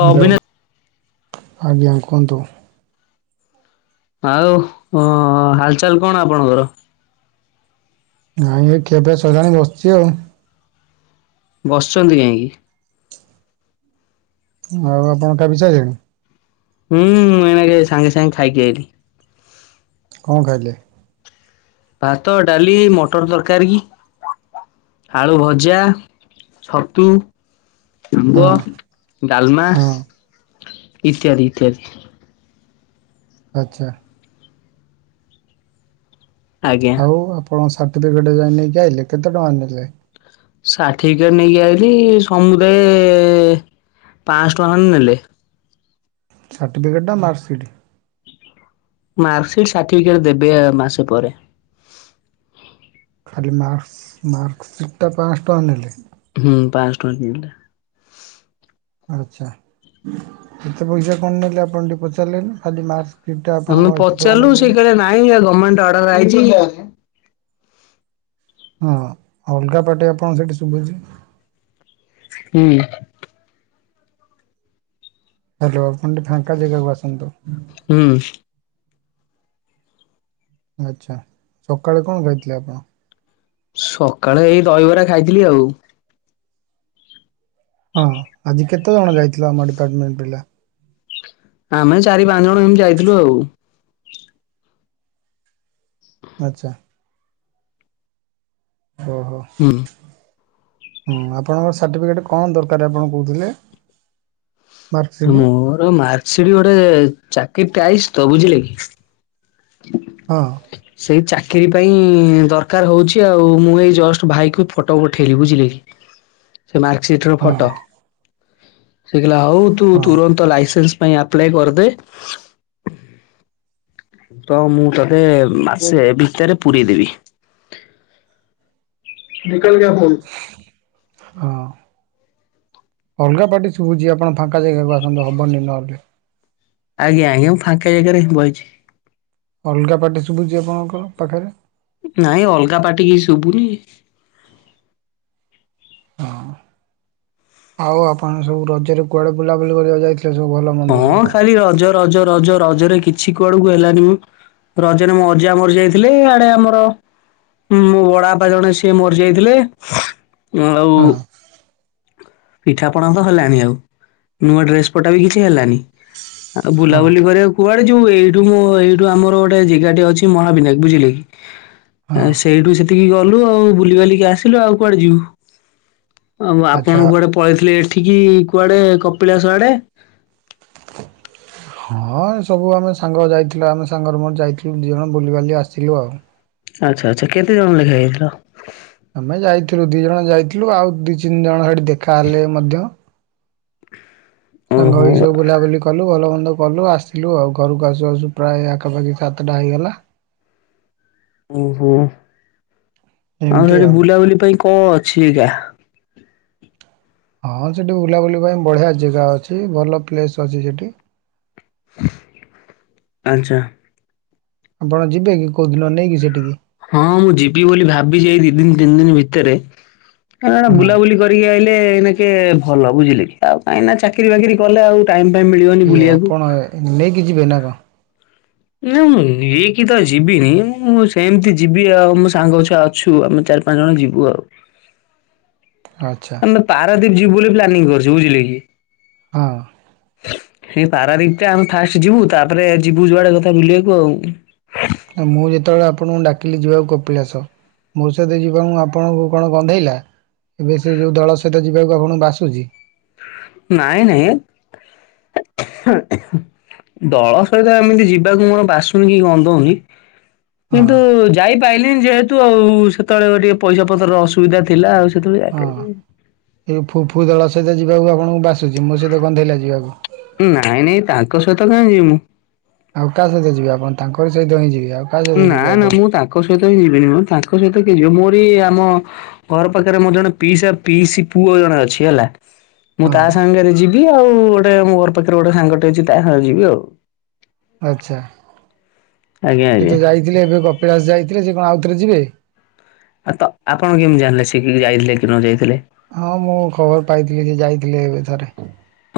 Hello ଆଜ୍ଞା କୁହନ୍ତୁ? ଆଉ ହାଲଚାଲ୍ କଣ ଆପଣଙ୍କର? ନାଇଁ ଏ ଖିଆପିଆ ସଇଲାଣି ବସିଛି ଆଉ। ବସିଛନ୍ତି କାହିଁକି? ଆଉ ଆପଣ ଖାଇପିଇ ସାଇଲେଣି? ହୁଁ ମୁଁ ଏଇନାକେ ସାଙ୍ଗେ-ସାଙ୍ଗେ ଖାଇକି ଆଇଲି। କଣ ଖାଇଲେ? ଭାତ, ଡାଲି, ମଟର ତରକାରୀ ଆଳୁ ଭଜା, ଛତୁ ହଁ ଆମ୍ବ ଡାଲମା ହଁ ଇତ୍ୟାଦି-ଇତ୍ୟାଦି ଆଚ୍ଛା। ଆଜ୍ଞା ଆଉ ଆପଣଙ୍କ ସାର୍ଟିଫିକେଟ୍ ଯାଇ ନେଇକି ଆଇଲେ କେତେ ଟଙ୍କା ନେଲେ? ସାଠିଫିକେଟ୍ ନେଇକି ଆଇଲି ସମୁଦାୟ ପାଆଁସ ଟଙ୍କା ଖଣ୍ଡେ ନେଲେ। ସାର୍ଟିଫିକେଟ୍ ନା ମାର୍କସିଟ୍? ମାର୍କସିଟ୍ ସାର୍ଟିଫିକେଟ୍ ଦେବେ ଏ ମାସେ ପରେ। ଖାଲି ମାର୍କସ୍ ମାର୍କସିିଟ୍ ଟା ପାଆଁସ ଟଙ୍କା ନେଲେ? ହୁଁ ପାଆଁସ ଟଙ୍କା ନେଲେ। ଆଚ୍ଛା କେତେ ପଇସା କଣ ନେଲେ ଆପଣ ଟିକେ ପଚାରିଲେନି ଖାଲି ମାର୍କସ୍ ଆମେ ପଚାରିଲୁ ସେଏ କହିଲେ ନାଇଁ ଗମେଣ୍ଟ ଅର୍ଡର ଆଇଚି। ହଁ ଅଲଗା ପାଟି ଆପଣଙ୍କ ସେଇଠି ଶୁଭୁଚି। ହୁଁ। ହାଲୋ ଆପଣ ଟିକେ ଫାଙ୍କା ଜେଗାକୁ ଆସନ୍ତୁ। ହୁଁ। ଆଚ୍ଛା ସକାଳେ କଣ ଖାଇଥିଲେ ଆପଣ? ସକାଳେ ଏଇ ଦହିବରା ଖାଇଥିଲି ଆଉ। ହଁ ଆଜି କେତେଜଣ ଯାଇଥିଲ ଆମ ଡିପାର୍ଟମେଣ୍ଟ ପିଲା? ଆମେ ଚାରି ପାଞ୍ଚ ଜଣ ଏମିତି ଯାଇଥିଲୁ ଆଉ। [unintelligible] ଆଚ୍ଛା। ଓହୋ। ହୁଁ। ହୁଁ ଆପଣଙ୍କ ସାର୍ଟିଫିକେଟ୍ କଣ ଦରକାର୍ ଆପଣ କହୁଥିଲେ? ମାର୍କସିଟ୍ ମୋର ମାର୍ସିଡି ଗୋଟେ ଚାକିରି ଟ ଆଇସ ତ ବୁଝିଲେ କି। ହ ହଁ ସେଇ ଚାକିରିୀ ପାଇଁ ଦରକାର ହଉଛି ଆଉ ମୁଁ ଏଇ ଜଷ୍ଟ ଭାଇ କ ଫଟୋ ପଠେଇଲି ବୁଝିଲେ କି। ହ ସେ ମାର୍କସିଟ ର ଫଟୋ ସେ କହିଲା ହଉ ତୁ ହଁ ତୁରନ୍ତ ଲାଇସେନ୍ସ। ପାଇଁ ଆପ୍ଲାଏ କରିଦେ ତ ମୁଁ ତତେ ମାସେ ଭିତରେ ପୁରେଇ ଦେବି। ନିକଲ ଗେୟା ଫୁଲ ହଁ ଅଲଗା ପାର୍ଟି ଶୁଭୁଛି ଆପଣ ଫାଙ୍କା ଜାଗାକୁ ଆସନ୍ତୁ ହବନି ନହେଲେ। ଆଜ୍ଞା ଆଜ୍ଞାଁ ଫାଙ୍କ ଜାଗାରେ ବହିଛି। ଅଲଗା ପାର୍ଟି ଶୁଭୁଛି ଆପଣଙ୍କ ପାଖରେ। ନାଇଁ ଅଲଗା ପାଟିକ ଶୁଭୁନି। ହଁ ଆଉ ଆପଣ ସବୁ ରଜରେ କୁଆଡେ ବୁଲାବୁଲି କରିବାକୁ ଯାଇଥିଲେ ସବୁ ଭଲ ମନ୍ଦ ହଁ ସବୁ ଖାଲି ରଜ ରଜ ରଜ ରଜରେ କିଛି କୁଆଡକୁ ହେଲାନି ମୁଁ ରଜରେ ମୋ ଅଜା ମରି ଯାଇଥିଲି ଇଆଡେ ଆମର ହଁ ମୋ ବଡ ବାପା ଜଣେ ସିଏ ମରିଯାଇଥିଲେ ଆଉ ହଁ ପିଠାପଣା ତ ହେଲାନି ଆଉ ନୂଆ ଡ୍ରେସ ପଟା ବି କିଛି ହେଲାନି। ଆଉ ହଁ ବୁଲାବୁଲି କରିବାକୁ କୁଆଡେ ଯୋଉ ଏଇଠୁ ମୋ ଏଇଠୁ ଆମର ଗୋଟେ ଜାଗାଟେ ଅଛି ମହାବିନାୟ ବୁଝିଲେ କି। ଆ ହଁ ସେଇଠୁ ସେତିକି ଗଲୁ ଆଉ ବୁଲି ବଲିକି ଆସିଲୁ ଆଉ କୁଆଡେ ଯିବୁ। ଆଉ ଆଚ୍ଛା ଆପଣ କୁଆଡେ ପଳେଇଥିଲେ ଏଠିକି କୁଆଡେ କପିଳାସ ଆଡେ ହଁ ସବୁ ଆମେ ସାଙ୍ଗ ଯାଇଥିଲୁ ଆମେ ସାଙ୍ଗରେ ମୋର ଯାଇଥିଲୁ ଦି ଜଣ ବୁଲିିବାଲି ଆସିଥିଲୁ ଆଉ ଆଚ୍ଛା ଆଚ୍ଛା କେତେ ଜଣ ଲେଖା ଇଥିଲ ଆମେ ଯାଇଥିଲୁ ଦି ଜଣ ଯାଇଥିଲୁ ଆଉ ଦି ତିନି ଜଣ ସେଠ ଦେଖ କା ହେଲେ ମଧ୍ୟ ସାଙ୍ଗ ଓହୋ ଏଇ ସବୁ ବୁଲାବୁଲି କଲୁ ଭଲ ମନ୍ଦ କଲୁ ଆସିଲୁ ଆଉ ଘରକୁ ଆସୁ ଆସୁ ପ୍ରାୟ ଆଖପାଖି ସାତଟା ହେଇଗଲା। ଓହୋ ଆଉ ସେଠି ବୁଲାବୁଲି ପାଇଁ କଣ ଅଛି ଆ୍ିକା ହଁ ସେଠି ବୁଲାବୁଲି ପାଇଁ ବଢ଼ିଆ ଜାଗା ଅଛି ଭଲ ପ୍ଲେସ୍ ଅଛି ସେଠି। ଆଚ୍ଛା। ଆପଣ ଯିବେ କି କୋଉଁ ଦିନ ନେଇକି ସେଠିକି ହଁ ମୁଁ ଯିବି ବୋଲି ଭାବିଛି ଏଇ ଦି ଦିନ ତିନି ଦିନ ଭିତରେ ଏ ହଁ ବୁଲାବୁଲି କରି କରିକି ଆଇଲେ ଏଇନା କେ ଭଲ ବୁଝିଲେ କି ଆଉ କାହିଁନା ଚାକିରି ବାକିରି କଲେ ଆଉ ଟାଇମ୍ ଫାଇମ୍‌ ମିଳିବ। କି ଆପଣ ନେଇକି ଯିବେ ନା କଣ? ନାଁ ମୁଁ ନେଇକି ତ ଯିବିନି ମୁଁ ସେମିତି ଯିବି ଆଉ ମୋ ସାଙ୍ଗ ଛୁଆ ଅଛୁ ଆମେ ଚାରି ପାଞ୍ଚ ଜଣ ଯିବୁ ଆଉ। ଆଚ୍ଛା ଆମେ ପାରାଦୀପ ଯିବୁ ବୋଲି ପ୍ାନିଂ କରିଛି ବୁଝିଲେ କି। ହଁ ଏଇ ପାରାଦୀପଟା ଆମେ ଫାଷ୍ଟ ଯିବୁ ତାପରେ ଯିବୁ ଯୁଆଡେ କଥା ବୁଲିବାକୁ ଆଉ ମୁଁ ଯେତେବେଳେ ଆପଣଙ୍କୁ ଡାକିଲି ଯିବାକୁ କପିଳାସ ମୋ ସହିତ ଯିବାକୁ ଆପଣଙ୍କୁ କଣ ଗନ୍ଧେଇଲା। ଏବେ ସେ ଯେଉଁ ଦଳ ସହିତ ଯିବାକୁ ଆପଣଙ୍କୁ ବାସୁଛି। ନାଇଁ ନାଇଁ ଦଳ ସହିତ ଏମିତି ଯିବାକୁ କଣ ବାସୁନି କି କନ୍ଦଉନି ହଁ କିନ୍ତୁ ଯାଇପାଇଲିନୀ ଯେହେତୁ ଆଉ ସେତେବେଳେ ଟିକେ ପଇସା ପତ୍ରର ଅସୁବିଧା ଥିଲା ଆଉ। [unintelligible] ଏ ଫୁ ଫୁ ଦଳ ସହିତ ଯିବାକୁ ଆପଣଙ୍କୁ ବାସୁଛି ମୋ ସହିତ ଗନ୍ଧେଇଲା ଯିବାକୁ। ନାଇଁ ନାଇଁ ତାଙ୍କ ସହିତ କାହିଁ ଯିବି ମୁଁ। ଆଉ କାହା ସହିତ ଯିବେ ଆପଣ? ତାଙ୍କରି ସହିତ ହିଁ ଯିବେ। ଆଉ କାହା ସହିତ ନା ଯିବେ ନା, ଆପଣ ମୁଁ ତାଙ୍କ ସହିତ ହିଁ ଯିବିନି, ମୁ ତାଙ୍କ ସହିତ କେ ଯିବ ମୋରି ଆମ ଘର ପାଖରେ ମୋର ଜଣେ ପିଇସା ପିଇସି ପୁଅ ଜଣେ ଅଛି ହେଲା। ମୁଁ ହଁ ତା ସାଙ୍ଗରେ ଯିବି ଆଉ, ଗୋଟେ ମୋ ଘର ପାଖରେ ଗୋଟେ ସାଙ୍ଗଟି ଅଛି ତା ସାଙ୍ଗରେ ଯିବି ଆଉ। ଆଛା, ଆଜ୍ଞା ସେ ଆଜ୍ଞା ତ ଯାଇଥିଲେ ଏବେ କପିଳାସ ଯାଇଥିଲେ, ସେ କଣ ଆଉଥରେ ଯିବେ? ଆ ତ ଆପଣ କେମିତି ଜାଣିଲେ ସେ କି ଯାଇଥିଲେ କି ନ ଯାଇଥିଲେ? ହଁ, ମୁଁ ଖବର ପାଇଥିଲି ଯେ ଯାଇଥିଲେ ଏବେ ଥରେ।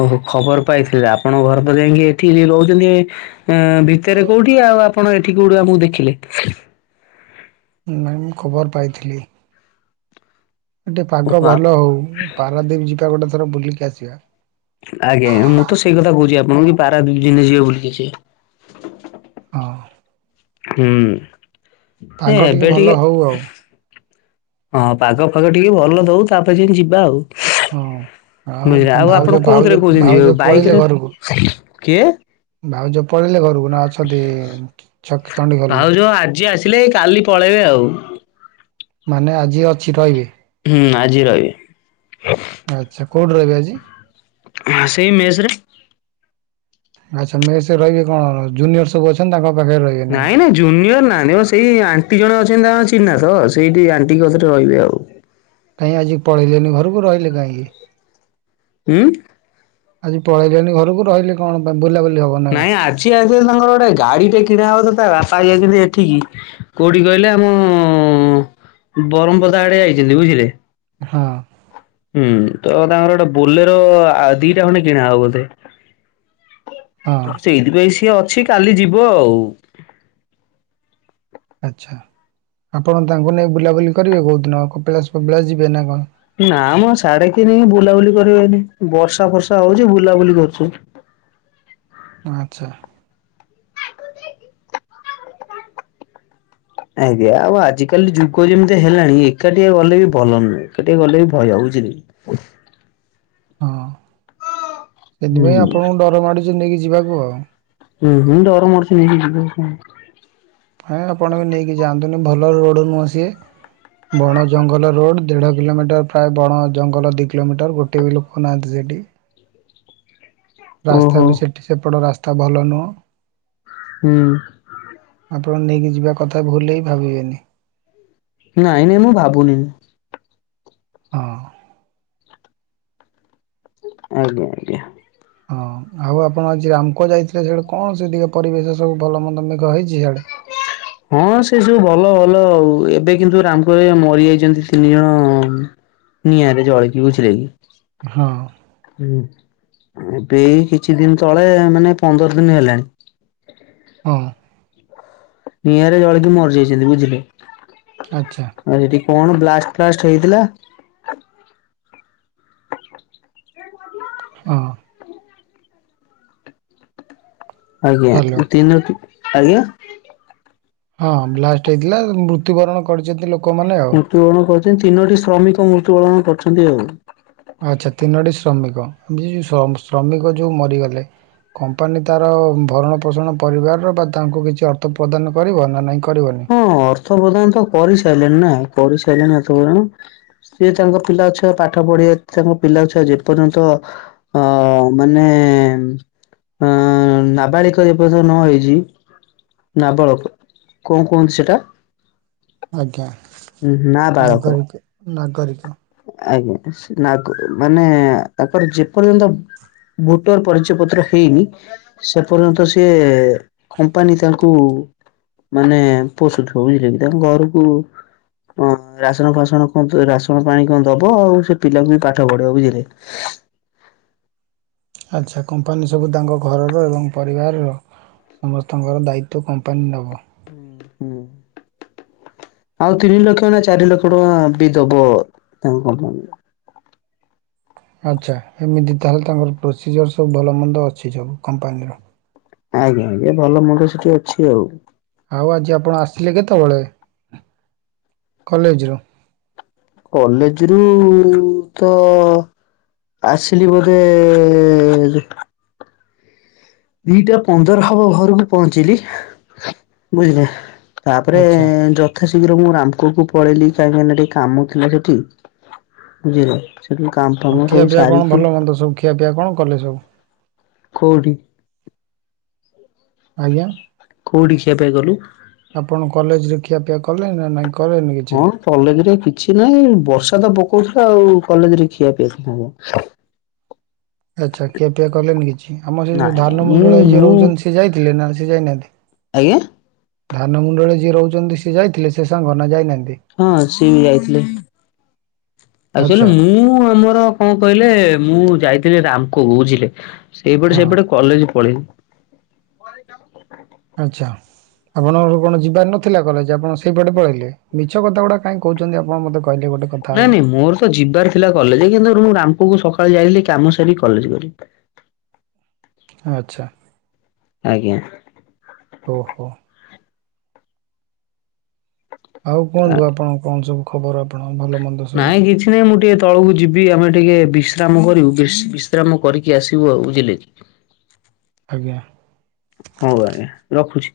ଓହୋ, ଖବର ପାଇଥିଲେ, ଆପଣ ଘର ତ ଯାଇକି ଏଠି ରହୁଛନ୍ତି। ଅ ଭିତରେ କୋଉଠି, ଆଉ ଆପଣ ଏଠି କୋଉଠି ଆମକୁ ଦେଖିଲେ? ନାଇଁ ମୁଁ ଖବର ପାଇଥିଲି। ଏଠେ ପାଗ ଓହୋ ଭଲ ହଉ। ପାରାଦୀପ ଯିବା ଗୋଟେ ଥର ବୁଲିକି ଆସିବା। ଆଜ୍ଞା, ମୁଁ ତ ସେଇ କଥା କହୁଛି ଆପଣଙ୍କୁ କି ପାରାଦୀପ ଯିବା ବୁଲିକି ଆସିବା। ହଁ। ହୁଁ। ଏ ପାଗ ଟିକେ ଏବେ ଭଲ ହେଉ ଆଉ। ହଁ, ପାଗ ଫାଗ ଟିକେ ଭଲ ଦଉ, ତାପରେ ଯଦି ଯିବା ହଁ। ଆଉ ଆଉ। ଯାହାହଉ ଭାଉଜ ଆପଣ ଭାଉଜ କୋଉଥିରେ କହୁଛନ୍ତି ଭାଉଜ ଯିବାକୁ, ପଳେଇଲେ ବାଇକରେ? ଘରକୁ କିଏ? ଭାଉଜ ପଳେଇଲେ ଘରକୁ ନା ଅଛନ୍ତି। ଚଣ୍ଡିଖୋଲରେ ଭାଉଜ ଆଜି ଆସିଲେ, କାଲି ପଳେଇବେ ଆଉ। ମାନେ ଆଜି ଅଛି ରହିବେ? ହୁଁ ଆଜି ରହିବେ। ଆଛା, କଉଠି ରହିବ ଆଜି? ସେଇ ମେସେରେ। ଆଛା ମେସେରେ ରହିବେ କଣ, ଜୁନିୟର ସବୁ ଅଛନ୍ତି, ତାଙ୍କ ପାଖରେ ରହିବେ? ନା କଣ? ନାଇଁ ନାଇଁ। ଜୁନିୟର ନା ସେଇ ଆଣ୍ଟି ଜଣେ ଅଛନ୍ତି ଆ ଚିହ୍ନା ତ ସେଇଠି ଆଣ୍ଟି କଥରେ ରହିବେ ଆଉ। କାଇଁ ଆଜି ପଳେଇଲେନି ଘରକୁ, ରହିଲେ କାହିଁକି? ହୁଁ। ଆଜି ପଳେଇଲେଣି ଘରକୁ, ରହିଲେ କଣ ପାଇଁ ବୁଲାବୁଲି ହବନି? ନାଇଁ ଆଜି ଆଜି ତାଙ୍କର ଗୋଟେ ଗାଡି ଟେ କିଣା ହବ ତ ତା ବାପା ଯନ୍ତ ଏଠିକି। କୋଉଠି କହିଲେ ଆମ ବରମପଦା ଆଡେ ଯାଇଛନ୍ତି ବୁଝିଲେ? ହଁ ଅ ହୁଁ, ତ ତାଙ୍କର ଗୋଟେ ବୋଲେର ଦିଟା ଖଣ୍ଡେ କିଣା ହବ ବୋଧେ? ହଁ ସେଇଥିପାଇଁ ସିଏ ଅଛି, କାଲି ଯିବ ଆଉ। ଆଛା, ଆପଣ ତାଙ୍କୁ ନେଇ ବୁଲାବୁଲି କରିବେ, କେଉଁ ଦିନ କପିଳା କପିଳାସ ଯିବେ ନା କଣ? ନା ଆମ ସାଢେ ତିନି ବୁଲାବୁଲି କରିବେନି ବର୍ଷା ଫର୍ଷା ହଉଛି ବୁଲାବୁଲି କରୁଛୁ। ଆଛା। ଆଜ୍ଞା, ଆଉ ଆଜିକାଲି ଯୁଗ ଯେମିତି ହେଲାଣି ଏକାଟିଆ ଗଲେ ବି ଭଲ ନୁହେଁ, ଏକାଟିଆ ଗଲେ ବି ଭୟ ହଉଛି। ହଁ, ହୁଁ ସେଥିପାଇଁ ଆପଣଙ୍କୁ ଡର ମାଡୁଛି ନେଇକି ଯିବାକୁ ଆଉ। ହୁଁ ହଁ ଡର ମାଡୁଛି ନେଇ ଯିବାକୁ। ହାଇଁ ଆପଣ ବି ନେଇକି ଯାଆନ୍ତୁନି, ଭଲ ରୋଡ଼ ନୁହଁ ସିଏ। ବଣ ଜଙ୍ଗଲ ରୋଡ, ଦେଢ଼ କିଲୋମିଟର ପ୍ରାୟ ବଣ ଜଙ୍ଗଲ ଦି କିଲୋମିଟର ଗୋଟେ ବି ଲୋକ ରଖୁନାହାନ୍ତି ସେଠି, ରାସ୍ତା ଓହୋ ବି ସେଠି ସେପଟ ରାସ୍ତା ଭଲ ନୁହଁ। ହୁଁ। ଆପଣ ନେଇକି ଯିବା କଥା ଭୁଲ ରେ ବି ଭାବିବେନି? ନାଁ ନାଇଁ ମୁଁ ଭାବୁନି। ହଁ ଆଜ୍ଞା ଆଜ୍ଞା ହଁ ଆଉ ଆପଣ ଆଜି ରାମକୋ ଯାଇଥିଲେ ସେଇଆଡ଼େ କଣ ସେଠିକା ପରିବେଶ ସବୁ ଭଲ ମନ୍ଦ ମେଘ ହେଇଛି ହିଆଡ଼େ। [inaudible] ହଁ ସେ ସବୁ ଭଲ ଭଲ ଆଉ ଏବେ କିନ୍ତୁ ରାମକରେ ମରି ଯାଇଛନ୍ତି ତିନି ଜଣ ନିଆଁରେ ଜଳିକି ବୁଝିଲେ କି। ହଁ। ହୁଁ ଏବେ କିଛି ଦିନ ତଳେ ମାନେ ପନ୍ଦର ଦିନ ହେଲାଣି। ହଁ। ନିଆଁରେ ଜଳିକି ମରିଯାଇଛନ୍ତି ବୁଝିଲେ। ଆଚ୍ଛା। ଏଠି କଣ ବ୍ଲାଷ୍ଟ ଫ୍ଲାଷ୍ଟ ହେଇଥିଲା। ହଁ। ହ୍ୟାଲୋ ଆଜ୍ଞା ତିନ ଆଜ୍ଞା। ହଁ ବ୍ଲାଷ୍ଟ ହେଇଥିଲା ମୃତ୍ୟୁବରଣ କରିଛନ୍ତି ଲୋକମାନେ ଆଉ। ମୃତ୍ୟୁବରଣ କରଛନ୍ତି ତିନୋଟି ଶ୍ରମିକ ମୃତ୍ୟୁବରଣ କରୁଛନ୍ତି ଆଉ ଆଚ୍ଛା ତିନୋଟି ଶ୍ରମିକ ଯ ଶ୍ରମିକ ଯୋଉ ମରିଗଲେ କମ୍ପାନୀ ତାର ଭରଣ ପୋଷଣ ପରିବାରର ବା ତାଙ୍କୁ କିଛି ଅର୍ଥ ପ୍ରଦାନ କରିବ ନା ନାଇଁ କରିବନି। ହଁ ଅର୍ଥ ପ୍ରଦାନ ତ କରି ସାରିଲେଣିି ନା କରି ସାଇଲେଣିି ଅର୍ଥ ପ୍ରଦାନ। ସିଏ ତାଙ୍କ ପିଲା ଛୁଆ ପାଠ ପଢିବା ତାଙ୍କ ପିଲା ଛୁଆ ଯେ ପର୍ଯ୍ୟନ୍ତ ହଁ ମାନେ ଅଁ ନାବାଳିକ ଯେ ପର୍ଯ୍ୟନ୍ତ ନ ହେଇଛି ନାବାଳକ କଣ କୁହନ୍ତି ସେଟା ଆଜ୍ଞା ନାବାଳକ ନାଗରିକ ନାଗରିକ। ଆଜ୍ଞା ନାଗ ମାନେ ତାଙ୍କର ଯେପର୍ଯ୍ୟନ୍ତ ଭୋଟର ପରିଚୟ ପତ୍ର ହେଇନି ସେ ପର୍ଯ୍ୟନ୍ତ ସିଏ କମ୍ପାନୀ ତାଙ୍କୁ ମାନେ ପୋଷୁଥିବ ବୁଝିଲେ କି ତାଙ୍କ ଘରକୁ ହଁ ରାସନ ଫାସଣ କଣ ରାସ୍ କଣ ପାଇଁ କଣ ଦବ ସେ ପିଲାଙ୍କୁ ବି ପାଠ ପଢେଇବ ବୁଝିଲେ। ଆଚ୍ଛା କମ୍ପାନୀ ସବୁ ତାଙ୍କ ଘରର ଏବଂ ପରିବାରର ସମସ୍ତଙ୍କର ଦାୟିତ୍ଵ କମ୍ପାନୀ ନବ। ହୁଁ। ଆଉ ତିନି ଲକ୍ଷ ନା ଚାରି ଲକ୍ଷ ଟଙ୍କା ବି ଦବ ତାଙ୍କ କମ୍ପାନୀରେ। ଆଚ୍ଛା ଏମିତି ତାହେଲେ ତାଙ୍କର ପ୍ରୋସିଜିର ସବୁ ଭଲମନ୍ଦ ଅଛି ସବୁ କମ୍ପାନୀର। ଆଜ୍ଞା ଆଜ୍ଞା ଭଲ ମନ୍ଦ ସେଠି ଅଛି ଆଉ। ଆଉ ଆଜି ଆପଣ ଆସିଲେ କେତେ ବେଳେ କଲେଜରୁ। କଲେଜ ରୁ ତ ଆସିଲି ବୋଧେ ଦିଟା ଦିଟା ପନ୍ଦର ହବ ଘରକୁ ପହଞ୍ଚିଲି ବୁଝିଲେ। ତାପରେ ଆଚ୍ଛା ଯ ଯଥା ଶୀଘ୍ର ମୁଁ ରାମକୋକୁ ପଳେଇଲି କାହିଁକି ନା ଟିକେ କାମ ଥିଲା ସେଠି ବୁଝିଲେ। ସେଠୁ କାମ ଫାମ ସବୁ ସାରିକି ଖିଆ ପିଆ କଣ କଲେ ସବୁ। କୋଉଠି? ଆଜ୍ଞା। କୋଉଠି ଖିଆ ପିଆ ଗଲୁ। ଆପଣ କଲେଜରେ ଖିଆପିଆ କଲେ ନା ନାଇଁ କଲେନି ହଁ କିଛି। କଲେଜ ରେ କିଛି ନାହିଁ ବର୍ଷା ତ ପକଉଥିଲା ଆଉ କଲେଜ ରେ ଖିଆ ପିଇଆ କଣ ହବ। ଆଚ୍ଛା ଖିଆପିଆ କଲେନି କିଛି ଆମର ସେ ଯଉ ନାଇଁ ନାଇଁ ଧାନ ମୁଁ ମୁଣ୍ଡଳ ଯିଏ ମୁଁ ରହୁଛନ୍ତି ସିଏ ଯାଇଥିଲେ ନା ସିଏ ଯାଇନାହାନ୍ତି। ଆଜ୍ଞା। ଧାନ ମୁଣ୍ଡଳରେ ଯିଏ ରହୁଚନ୍ତି ସିଏ ଯାଇଥିଲେ ସେ ସାଙ୍ଗ ନା ଯାଇନାହାନ୍ତି। ହଁ ସିଏ ବି ଯାଇଥିଲେ ଏକ୍ଟୁଆଳି ଆଚ୍ଛା ମୁଁ ଆମର କଣ କହିଲେ ମୁଁ ଯାଇଥିଲି ରାମକୁ ବୁଝିଲେ ସେଇପଟେ ହଁ ସେପଟେ କଲେଜ ପଳେଇଲି। ଆଚ୍ଛା। ଆପଣଙ୍କର କଣ ଯିବାର ନଥିଲା କଲେଜ ଆପଣ ସେଇପଟେ ପଳେଇଲେ ମିଛ କଥା ଗୁଡା କାହିଁ କହୁଛନ୍ତି ଆପଣ ମତେ କ ନାଇଁ ନାଇଁ ମୋର ତ ଯିବାର ଥିଲା କଲେଜ କିନ୍ତୁ ମୁଁ ରାମପୁକୁ ସକାଳେ ଯାଇ ଥିଲି କାମ ସାରିକି କଲେଜ ଗଲି। ଆଚ୍ଛା। ଆଜ୍ଞା। ଓଃ ହୋ। ଆଉ କୁହନ୍ତୁ ଆପଣ କଣ ସବୁ ଖବର ଆପଣ ଭଲ ମନ୍ଦ ସବୁ। କିନାଁ ମୁଁ ଟିକେ ତଳକୁ ଯିବି ଆମେ ଟିକେ ବିଶ୍ରାମ କରିବୁ ବିଶ୍ ବିଶ୍ରାମ କରିକି ଆସିବୁ ଆଉ ବୁଝିଲେ କି? ଆଜ୍ଞା। ହଉ ଆଜ୍ଞା ରଖୁଛି।